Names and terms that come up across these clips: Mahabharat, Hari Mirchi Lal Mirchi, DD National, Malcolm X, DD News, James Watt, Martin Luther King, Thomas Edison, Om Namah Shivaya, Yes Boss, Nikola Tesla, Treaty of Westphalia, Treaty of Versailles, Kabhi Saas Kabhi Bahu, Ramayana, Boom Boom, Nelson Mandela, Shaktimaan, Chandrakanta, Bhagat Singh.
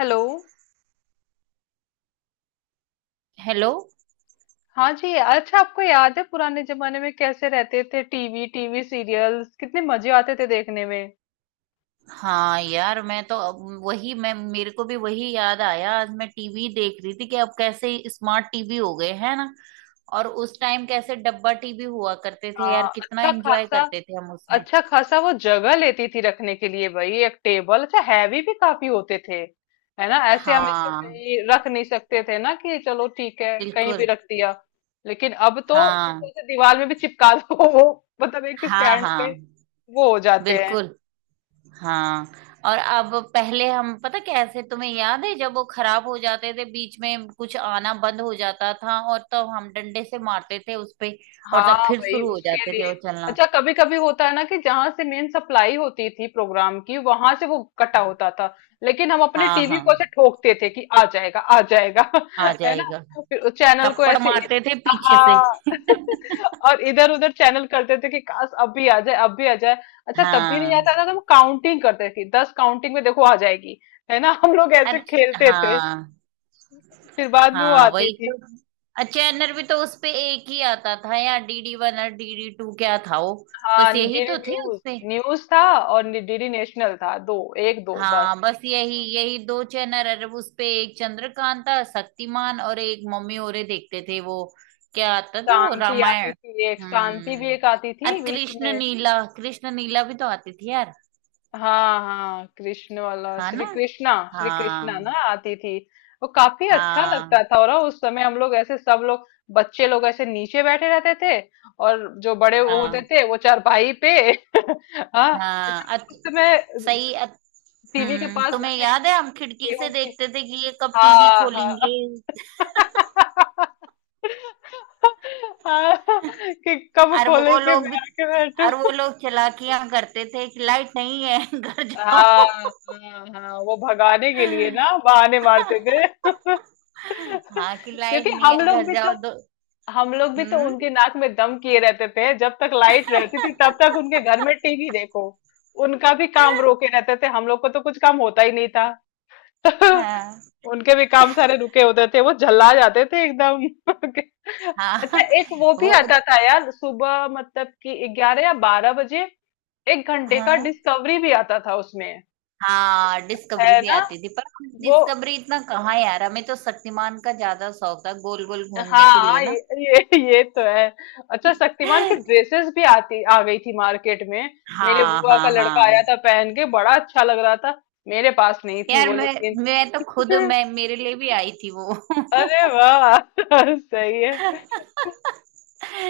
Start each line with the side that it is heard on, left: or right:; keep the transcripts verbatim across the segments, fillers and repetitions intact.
left: Hello.
right: Hello.
left: हाँ जी, अच्छा, आपको याद है पुराने जमाने में कैसे रहते थे? टीवी टीवी सीरियल्स कितने मजे आते थे देखने में।
right: हाँ यार, मैं तो अब वही, मैं मेरे को भी वही याद आया। आज मैं टीवी देख रही थी कि अब कैसे स्मार्ट टीवी हो गए है ना। और उस टाइम कैसे डब्बा टीवी हुआ करते थे यार,
left: हाँ।
right: कितना
left: अच्छा
right: एंजॉय
left: खासा।
right: करते थे हम उसमें।
left: अच्छा खासा वो जगह लेती थी रखने के लिए भाई, एक टेबल। अच्छा, हैवी भी काफी होते थे, है ना? ऐसे हम इसको
right: हाँ,
left: कहीं रख नहीं सकते थे ना कि चलो ठीक है कहीं भी
right: बिल्कुल।
left: रख दिया। लेकिन अब तो, अब तो
right: हाँ,
left: उसे दीवार में भी चिपका दो, वो मतलब एक
right: हाँ,
left: स्टैंड पे
right: हाँ।
left: वो हो जाते हैं।
right: बिल्कुल। हाँ, और अब पहले हम पता कैसे तुम्हें याद है जब वो खराब हो जाते थे, बीच में कुछ आना बंद हो जाता था और तब हम डंडे से मारते थे उस पे। और
left: हाँ
right: तब फिर
left: भाई
right: शुरू हो
left: उसके
right: जाते थे
left: लिए।
right: वो चलना।
left: अच्छा, कभी कभी होता है ना कि जहां से मेन सप्लाई होती थी प्रोग्राम की, वहां से वो कटा होता था। लेकिन हम अपने
right: हाँ,
left: टीवी
right: हाँ,
left: को ऐसे ठोकते थे कि आ जाएगा आ जाएगा
right: आ
left: है ना।
right: जाएगा।
left: फिर चैनल को
right: थप्पड़
left: ऐसे,
right: मारते थे पीछे से।
left: हाँ और इधर उधर चैनल करते थे कि काश अब भी आ जाए, अब भी आ जाए। अच्छा, तब भी नहीं
right: हाँ,
left: आता था तो हम काउंटिंग करते थे, दस काउंटिंग में देखो आ जाएगी। है ना, हम लोग ऐसे
right: अच्छा।
left: खेलते थे।
right: हाँ,
left: फिर बाद में वो
right: हाँ,
left: आती
right: वही
left: थी।
right: तो, चैनर भी तो उसपे एक ही आता था यार, डीडी वन और डीडी टू, क्या था वो।
left: हाँ,
right: बस यही
left: डीडी
right: तो थे
left: न्यूज।
right: उसपे।
left: न्यूज था और डीडी नेशनल था, दो। एक दो बस।
right: हाँ, बस यही यही दो चैनल। अरे, वो उसपे एक चंद्रकांता, शक्तिमान और एक मम्मी औरे देखते थे वो। क्या आता थे वो
left: शांति आती
right: रामायण।
left: थी, एक शांति भी
right: हम्म।
left: एक आती
right: और
left: थी बीच
right: कृष्ण
left: में।
right: नीला, कृष्ण नीला भी तो आती थी यार।
left: हाँ हाँ, कृष्ण वाला
right: हाँ
left: श्री
right: ना।
left: कृष्णा। श्री कृष्णा
right: हाँ,
left: ना आती थी। वो काफी अच्छा लगता
right: हाँ,
left: था, और उस समय हम लोग ऐसे सब लोग, बच्चे लोग ऐसे नीचे बैठे रहते थे, और जो बड़े वो होते
right: हाँ,
left: थे वो चारपाई पे हाँ।
right: हाँ।
left: अच्छा,
right: अत,
left: उस समय
right: सही अत,
left: टीवी के
right: हम्म,
left: पास
right: तुम्हें
left: जैसे
right: याद है हम खिड़की
left: गेहूं
right: से
left: की,
right: देखते थे कि ये कब टीवी
left: हाँ
right: खोलेंगे।
left: हाँ हाँ, कि कब
right: और
left: खोले
right: वो
left: के
right: लोग भी
left: मैं आके
right: और वो
left: बैठू।
right: लोग चालाकियां करते थे कि लाइट नहीं है। घर
left: हाँ
right: जाओ।
left: हाँ हाँ, वो भगाने के लिए ना बहाने मारते थे
right: हाँ, कि लाइट
left: क्योंकि
right: नहीं
left: हम
right: है
left: लोग
right: घर
left: भी
right: जाओ
left: तो,
right: दो।
left: हम लोग भी तो
right: हम्म।
left: उनके नाक में दम किए रहते थे, जब तक लाइट रहती थी तब तक उनके घर में टीवी देखो। उनका भी काम रोके रहते थे, हम लोग को तो कुछ काम होता ही नहीं था
right: हाँ,
left: उनके भी काम सारे रुके होते थे, वो झल्ला जाते थे एकदम अच्छा,
right: हाँ,
left: एक वो भी
right: वो।
left: आता था यार, सुबह मतलब कि ग्यारह या बारह बजे एक घंटे का
right: हाँ,
left: डिस्कवरी भी आता था उसमें।
right: हाँ, डिस्कवरी
left: है
right: भी
left: ना।
right: आती थी, पर हम
left: वो,
right: डिस्कवरी इतना कहाँ यार, हमें तो शक्तिमान का ज्यादा शौक था गोल गोल घूमने के लिए
left: हाँ,
right: ना।
left: ये ये, ये तो है। अच्छा, शक्तिमान की ड्रेसेस भी आती आ गई थी मार्केट में। मेरे
right: हाँ,
left: बुआ का
right: हाँ,
left: लड़का आया
right: हाँ।
left: था पहन के, बड़ा अच्छा लग रहा था। मेरे पास नहीं थी
right: यार
left: वो,
right: मैं
left: लेकिन
right: मैं तो खुद, मैं मेरे लिए भी आई थी वो।
left: अरे वाह सही है।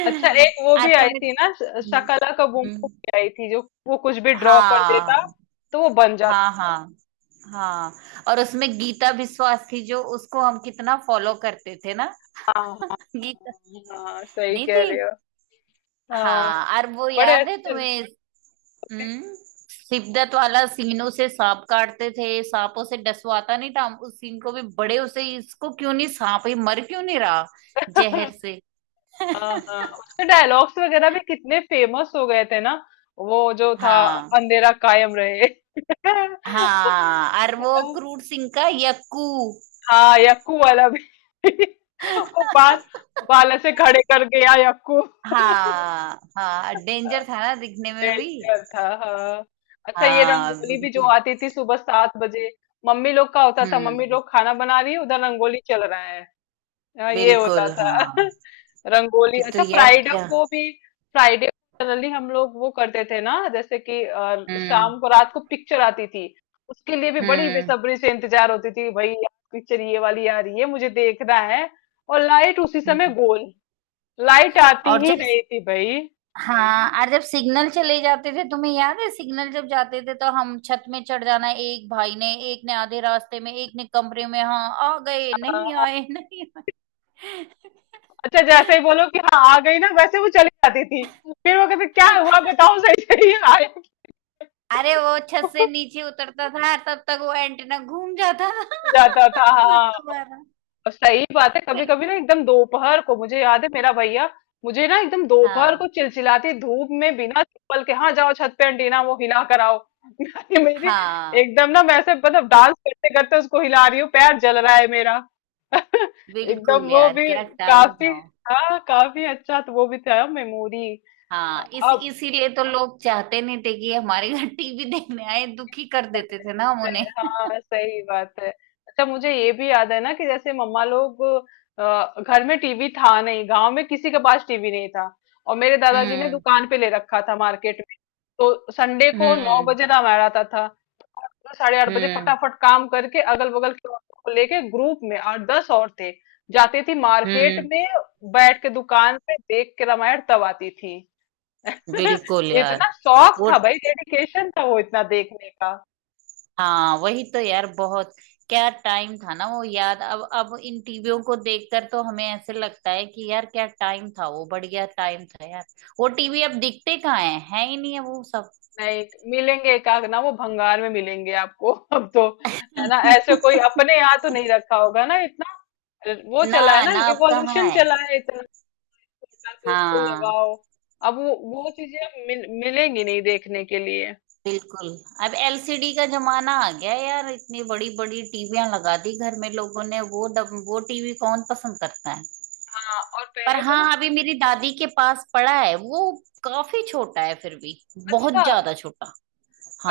left: अच्छा, एक वो
right: आज
left: भी आई
right: तो मेरे,
left: थी ना, श- शकला का बूम
right: हम्म,
left: बूम भी आई थी, जो वो कुछ भी ड्रॉ कर देता
right: हाँ,
left: तो वो बन जाता।
right: हाँ, हाँ, हाँ। और उसमें गीता विश्वास थी जो, उसको हम कितना फॉलो करते थे ना।
left: हाँ हाँ
right: गीता
left: हाँ, हाँ, सही
right: नहीं
left: कह रहे
right: थी।
left: हो। हाँ,
right: हाँ, और वो
left: बड़े
right: याद है
left: अच्छे लगते
right: तुम्हें।
left: थे।
right: हम्म। शिवदत्त वाला सीनों से सांप काटते थे, सांपों से डसवाता नहीं था, हम उस सीन को भी बड़े, उसे इसको क्यों नहीं सांप ये मर क्यों नहीं रहा जहर से।
left: हाँ हाँ, उसके डायलॉग्स वगैरह भी कितने फेमस हो गए थे ना, वो जो था
right: हाँ,
left: अंधेरा कायम रहे
right: हाँ, और वो क्रूर सिंह का यक्कू।
left: हाँ, यक्कू वाला भी वो बाल बाल ऐसे खड़े कर गया यक्कू।
right: हाँ, हाँ, डेंजर था ना दिखने में भी।
left: डेंजर था हाँ। अच्छा, ये
right: हाँ,
left: रंगोली भी जो
right: बिल्कुल।
left: आती थी सुबह सात बजे, मम्मी लोग का होता था, मम्मी
right: हम्म।
left: लोग खाना बना रही है उधर रंगोली चल रहा है। हाँ, ये होता
right: बिल्कुल।
left: था
right: हाँ,
left: रंगोली।
right: कि तो
left: अच्छा,
right: यार
left: फ्राइडे
right: क्या।
left: को भी, फ्राइडे को जनरली हम लोग वो करते थे ना जैसे कि अ,
right: हम्म।
left: शाम को, रात को पिक्चर आती थी, उसके लिए भी बड़ी
right: हम्म।
left: बेसब्री से इंतजार होती थी भाई, यार पिक्चर ये वाली आ रही है मुझे देखना है। और लाइट उसी समय
right: हम्म।
left: गोल, लाइट आती
right: और
left: ही
right: जब
left: नहीं थी भाई।
right: हाँ, और जब सिग्नल चले जाते थे, तुम्हें याद है, सिग्नल जब जाते थे तो हम छत में चढ़ जाना, एक भाई ने, एक ने आधे रास्ते में, एक ने कमरे में, हाँ आ गए, नहीं
left: हाँ।
right: आए, नहीं आए।
left: अच्छा, जैसे ही बोलो कि हाँ आ गई ना, वैसे वो चली जाती थी, फिर वो कहते क्या हुआ बताओ, सही सही आया
right: अरे, वो छत से नीचे उतरता था तब तक वो एंटीना घूम जाता था।
left: जाता था
right: फिर
left: हाँ।
right: दोबारा।
left: और सही बात है, कभी
right: फिर।
left: कभी ना एकदम दोपहर को मुझे याद है, मेरा भैया मुझे ना एकदम दोपहर
right: हाँ,
left: को चिलचिलाती धूप में बिना चप्पल के, हाँ जाओ छत पे एंटीना वो हिला कराओ मेरी
right: हाँ,
left: एकदम ना मैं ऐसे मतलब डांस करते करते उसको हिला रही हूँ, पैर जल रहा है मेरा एकदम
right: बिल्कुल
left: वो
right: यार,
left: भी,
right: क्या टाइम
left: काफी,
right: था।
left: हाँ काफी। अच्छा, तो वो भी था मेमोरी।
right: हाँ, इस
left: अब
right: इसीलिए तो लोग चाहते नहीं थे कि हमारे घर टीवी देखने आए, दुखी कर देते थे ना हम
left: सही,
right: उन्हें।
left: हाँ सही बात है। अच्छा, मुझे ये भी याद है ना कि जैसे मम्मा लोग, अ, घर में टीवी था नहीं, गांव में किसी के पास टीवी नहीं था और मेरे दादाजी ने
right: हम्म।
left: दुकान पे ले रखा था मार्केट में। तो संडे को नौ
right: हम्म।
left: बजे दाम आ रहा था तो साढ़े आठ बजे
right: हम्म।
left: फटाफट काम करके, अगल बगल के औरतों को लेके ग्रुप में आठ दस औरतें जाती थी मार्केट
right: हम्म।
left: में, बैठ के दुकान पे देख के, रामायण तब आती थी
right: बिल्कुल यार।
left: इतना शौक
right: वो।
left: था भाई, डेडिकेशन था वो इतना देखने।
right: हाँ, वही तो यार, बहुत क्या टाइम था ना वो, याद अब अब इन टीवियों को देखकर तो हमें ऐसे लगता है कि यार क्या टाइम था वो, बढ़िया टाइम था यार। वो टीवी अब दिखते कहाँ है, है ही नहीं है वो सब।
left: नहीं मिलेंगे, एकाक ना वो भंगार में मिलेंगे आपको अब तो। है ना, ऐसे कोई अपने यहाँ तो नहीं रखा होगा ना इतना, वो
right: ना,
left: चला है ना
right: ना, अब कहाँ
left: रिवॉल्यूशन
right: है।
left: चला है, इतना छोटा कि इसको
right: हाँ,
left: लगाओ। अब वो वो चीजें अब मिल, मिलेंगी नहीं देखने के लिए।
right: बिल्कुल। अब एलसीडी का जमाना आ गया यार, इतनी बड़ी बड़ी टीवियां लगा दी घर में लोगों ने। वो डब, वो टीवी कौन पसंद करता है।
left: हाँ और
right: पर
left: पहले तो ना,
right: हाँ, अभी मेरी दादी के पास पड़ा है वो, काफी छोटा है फिर भी,
left: अच्छा।
right: बहुत ज्यादा छोटा।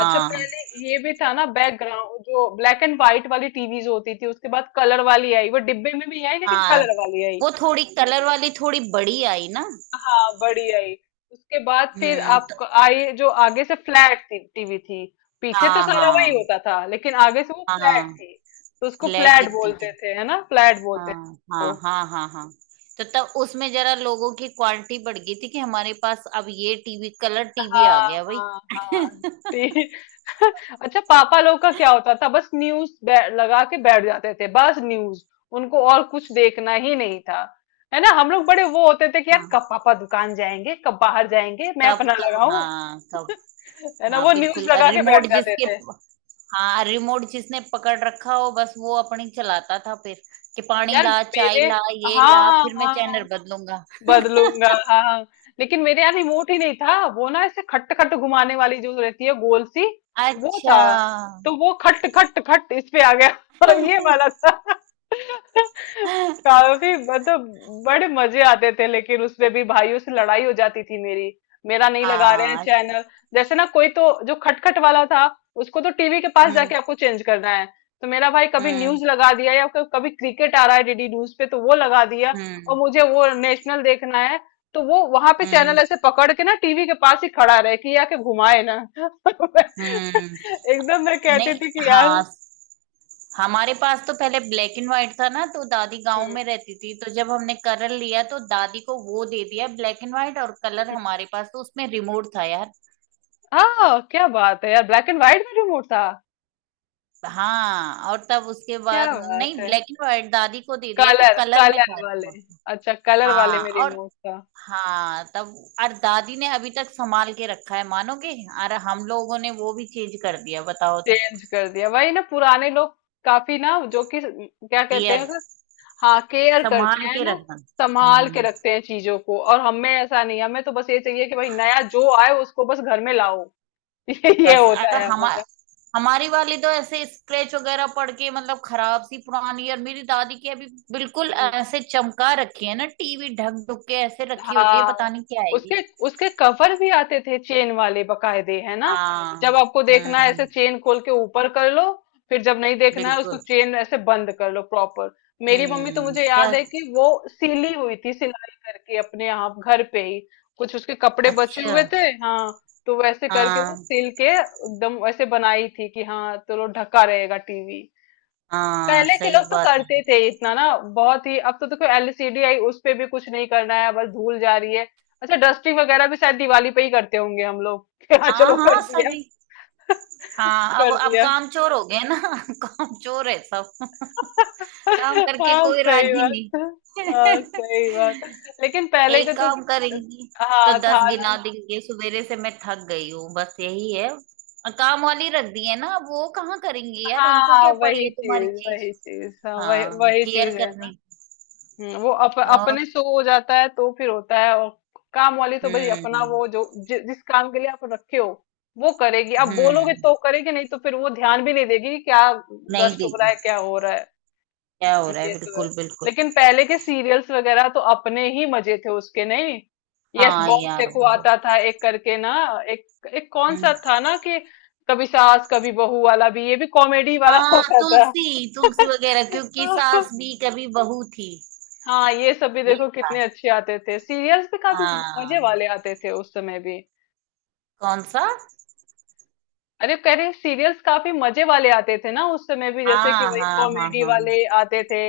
left: अच्छा पहले ये भी था ना बैकग्राउंड, जो ब्लैक एंड व्हाइट वाली टीवीज होती थी, उसके बाद कलर वाली आई, वो डिब्बे में भी आई लेकिन
right: हाँ,
left: कलर वाली आई।
right: वो थोड़ी कलर वाली थोड़ी बड़ी आई ना।
left: हाँ बड़ी आई, उसके बाद फिर
right: हम्म। तो
left: आप आई जो आगे से फ्लैट टीवी थी, पीछे तो
right: हाँ,
left: सारा वही
right: हाँ,
left: होता था लेकिन आगे से वो फ्लैट
right: हाँ,
left: थी, तो उसको
right: फ्लैट
left: फ्लैट
right: दिखती
left: बोलते
right: थी।
left: थे, है ना, फ्लैट बोलते थे
right: हाँ,
left: उसको।
right: हाँ, हाँ, हाँ, हाँ। तो तब उसमें जरा लोगों की क्वालिटी बढ़ गई थी कि हमारे पास अब ये टीवी, कलर टीवी आ
left: हाँ
right: गया भाई।
left: हाँ हाँ। ते- अच्छा, पापा लोग का क्या होता था? बस न्यूज लगा के बैठ जाते थे, बस न्यूज। उनको और कुछ देखना ही नहीं था, है ना, हम लोग बड़े वो होते थे कि यार कब
right: हाँ,
left: पापा दुकान जाएंगे, कब बाहर जाएंगे, मैं
right: कब
left: अपना
right: कब,
left: लगाऊं
right: हाँ कब।
left: है ना,
right: हाँ,
left: वो न्यूज
right: बिल्कुल,
left: लगा के
right: रिमोट
left: बैठ जाते
right: जिसके।
left: थे।
right: हाँ, रिमोट जिसने पकड़ रखा हो बस, वो अपनी चलाता था। फिर कि पानी
left: यार
right: ला, चाय
left: मेरे,
right: ला, ये ला,
left: हाँ
right: फिर मैं चैनल
left: हाँ
right: बदलूंगा।
left: बदलूंगा हाँ हाँ। लेकिन मेरे यहाँ रिमोट ही नहीं था, वो ना ऐसे खट खट घुमाने वाली जो रहती है गोल सी, वो
right: अच्छा।
left: था। तो वो खट खट खट इस पे आ गया और ये वाला था काफी, मतलब बड़े मजे आते थे, लेकिन उसमें भी भाइयों से लड़ाई हो जाती थी मेरी, मेरा नहीं लगा रहे हैं
right: हाँ।
left: चैनल। जैसे ना कोई तो जो खटखट वाला था, उसको तो टीवी के पास
right: हम्म।
left: जाके आपको चेंज करना है, तो मेरा भाई कभी
right: हम्म।
left: न्यूज लगा दिया, या कभी क्रिकेट आ रहा है डीडी न्यूज पे तो वो लगा दिया, और
right: हम्म।
left: मुझे वो नेशनल देखना है, तो वो वहां पे
right: हम्म।
left: चैनल ऐसे पकड़ के ना टीवी के पास ही खड़ा रहे कि ये आके घुमाए ना
right: हम्म।
left: एकदम मैं कहती
right: नहीं।
left: थी कि यार,
right: हाँ, हमारे पास तो पहले ब्लैक एंड व्हाइट था ना, तो दादी गांव
left: हम्म,
right: में रहती थी, तो जब हमने कलर लिया तो दादी को वो दे दिया ब्लैक एंड व्हाइट, और कलर हमारे पास, तो उसमें रिमोट था यार।
left: हाँ क्या बात है यार, ब्लैक एंड व्हाइट में रिमोट था।
right: हाँ, और तब उसके
left: क्या
right: बाद
left: बात
right: नहीं,
left: है,
right: ब्लैक एंड व्हाइट दादी को दे दिया तो
left: कलर
right: कलर में था
left: कलर वाले।
right: वो।
left: अच्छा, कलर वाले
right: हाँ,
left: में
right: और
left: रिमोट था।
right: हाँ तब, और दादी ने अभी तक संभाल के रखा है, मानोगे। और हम लोगों ने वो भी चेंज कर दिया, बताओ तो।
left: चेंज कर दिया वही ना, पुराने लोग काफी ना, जो कि क्या कहते
right: केयर।
left: हैं, हाँ केयर करते
right: संभाल
left: हैं
right: के
left: ना,
right: रखना।
left: संभाल के
right: हम्म।
left: रखते हैं चीजों को, और हमें ऐसा नहीं, हमें तो बस ये चाहिए कि भाई नया जो आए उसको बस घर में लाओ ये ये
right: बस
left: होता
right: अरे
left: है
right: हमा
left: हमारा।
right: हमारी वाली तो ऐसे स्क्रैच वगैरह पड़ के मतलब खराब सी पुरानी, और मेरी दादी की अभी बिल्कुल ऐसे चमका रखी है ना, टीवी ढक ढुक के ऐसे रखी होती है, पता
left: हाँ,
right: नहीं क्या है ये।
left: उसके, उसके कवर भी आते थे चेन वाले बकायदे, है ना,
right: हाँ।
left: जब आपको
right: हम्म।
left: देखना है ऐसे
right: हम्म।
left: चेन खोल के ऊपर कर लो, फिर जब नहीं देखना है उसको
right: बिल्कुल।
left: चेन ऐसे बंद कर लो प्रॉपर। मेरी मम्मी तो
right: हम्म।
left: मुझे
right: क्या।
left: याद है कि वो सीली हुई थी, सिलाई करके अपने यहाँ घर पे ही कुछ उसके कपड़े बचे
right: अच्छा।
left: हुए थे, हाँ। तो वैसे करके वो
right: हाँ,
left: सिल के एकदम वैसे बनाई थी कि हाँ चलो ढका रहेगा टीवी।
right: हाँ,
left: पहले के
right: सही
left: लोग तो
right: बात
left: करते
right: है।
left: थे इतना ना, बहुत ही, अब तो देखो एलसीडी आई, उस पे भी कुछ नहीं करना है, बस धूल जा रही है। अच्छा, डस्टिंग वगैरह भी शायद दिवाली पे ही करते होंगे हम लोग कि हाँ चलो
right: हाँ,
left: कर
right: हाँ,
left: दिया
right: सभी। हाँ, अब
left: कर
right: अब
left: दिया
right: काम चोर हो गए ना। काम चोर है सब। काम करके
left: हाँ
right: कोई
left: सही
right: राजी
left: बात,
right: नहीं।
left: हाँ सही बात। लेकिन पहले के
right: एक
left: तो,
right: काम करेंगी तो
left: हाँ, था
right: दस
left: ना।
right: गिना देंगे, सवेरे से मैं थक गई हूँ बस यही है, और काम वाली रख दी है ना, अब वो कहाँ करेंगी यार, उनको
left: हाँ
right: क्या पड़ी
left: वही
right: है तुम्हारी
left: चीज
right: चीज।
left: वही चीज, हाँ, वही
right: हाँ,
left: वही
right: केयर
left: चीज है।
right: करने की।
left: हम्म, वो अप,
right: और।
left: अपने से हो जाता है तो फिर होता है, और काम वाली तो भाई अपना
right: हम्म।
left: वो जो जि, जिस काम के लिए आप रखे हो वो करेगी, आप बोलोगे तो
right: हम्म।
left: करेगी, नहीं तो फिर वो ध्यान भी नहीं देगी कि क्या
right: नहीं
left: डस्ट हो रहा है,
right: देगी।
left: क्या हो रहा है।
right: क्या हो
left: हम्म,
right: रहा है,
left: ये तो है।
right: बिल्कुल बिल्कुल।
left: लेकिन पहले के सीरियल्स वगैरह तो अपने ही मजे थे उसके, नहीं। यस
right: हाँ
left: बॉस
right: यार,
left: देखो
right: बहुत।
left: आता था, एक करके ना, एक एक कौन सा
right: हम्म।
left: था ना कि, कभी सास कभी बहू वाला भी, ये भी कॉमेडी वाला
right: हाँ
left: होता था।
right: तुलसी, तुलसी वगैरह, क्योंकि सास भी कभी बहू थी।
left: हाँ, ये सब भी
right: ये
left: देखो
right: था।
left: कितने अच्छे आते थे सीरियल्स भी, काफी मजे
right: हाँ।
left: वाले आते थे उस समय भी।
right: कौन सा।
left: अरे कह रहे सीरियल्स काफी मजे वाले आते थे ना उस समय भी, जैसे कि
right: हाँ,
left: वही
right: हाँ, हाँ,
left: कॉमेडी
right: हाँ।
left: वाले आते थे।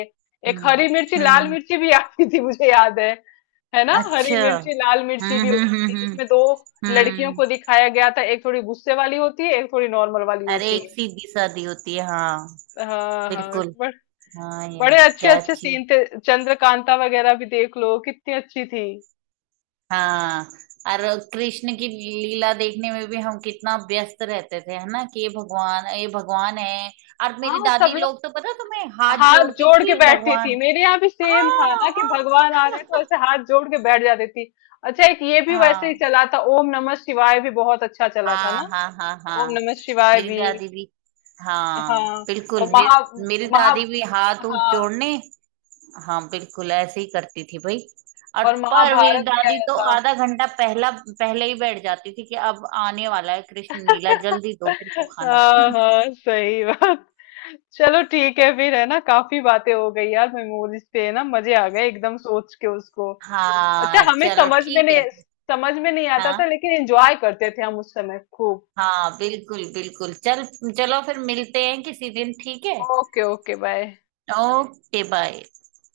left: एक
right: हम्म।
left: हरी मिर्ची लाल
right: हम्म।
left: मिर्ची भी आती थी मुझे याद है है ना, हरी
right: अच्छा।
left: मिर्ची लाल मिर्ची
right: हम्म।
left: भी
right: हम्म।
left: होती थी
right: हम्म।
left: जिसमें दो
right: हम्म।
left: लड़कियों
right: हम्म।
left: को दिखाया गया था, एक थोड़ी गुस्से वाली होती है, एक थोड़ी नॉर्मल वाली
right: अरे,
left: होती
right: एक
left: है।
right: सीधी शादी होती है हाँ।
left: हाँ हाँ
right: बिल्कुल।
left: बड़,
right: हाँ
left: बड़े
right: यार,
left: अच्छे
right: क्या
left: अच्छे
right: अच्छी।
left: सीन थे, चंद्रकांता वगैरह भी देख लो कितनी अच्छी थी।
right: हाँ, और कृष्ण की लीला देखने में भी हम कितना व्यस्त रहते थे है ना कि ये भगवान, ये भगवान है। और मेरी
left: हाँ, सब
right: दादी
left: लोग
right: लोग तो पता तुम्हें, हाथ
left: हाथ
right: जोड़ती
left: जोड़ के
right: थी
left: बैठती थी,
right: भगवान।
left: मेरे यहाँ भी सेम था
right: हाँ,
left: ना, कि
right: हाँ,
left: भगवान आ रहे हैं तो ऐसे हाथ जोड़ के बैठ जाती थी। अच्छा, एक ये भी वैसे ही
right: हाँ,
left: चला था, ओम नमः शिवाय भी बहुत अच्छा चला था
right: हाँ,
left: ना,
right: हाँ, हाँ।
left: ओम
right: हाँ,
left: नमः शिवाय
right: मेरी
left: भी।
right: दादी भी। हाँ,
left: हाँ
right: बिल्कुल,
left: और महा
right: मेरी मेरी
left: महा
right: दादी भी हाथ ऊथ
left: हाँ
right: जोड़ने। हाँ, बिल्कुल ऐसे ही करती थी भाई। और।
left: और
right: पर मेरी
left: महाभारत भी
right: दादी
left: आया
right: तो
left: था।
right: आधा घंटा पहला पहले ही बैठ जाती थी कि अब आने वाला है कृष्ण लीला, जल्दी दो मेरे को खाना।
left: हाँ हाँ सही बात। चलो ठीक है फिर, है ना, काफी बातें हो गई यार मेमोरीज पे, है ना, मजे आ गए एकदम सोच के उसको। अच्छा
right: हाँ,
left: हमें
right: चलो
left: समझ में
right: ठीक
left: नहीं,
right: है फिर।
left: समझ में नहीं आता था
right: हाँ,
left: लेकिन एंजॉय करते थे हम उस समय खूब।
right: हाँ, बिल्कुल बिल्कुल। चल चलो फिर मिलते हैं किसी दिन, ठीक है।
left: Okay okay bye.
right: Okay, bye.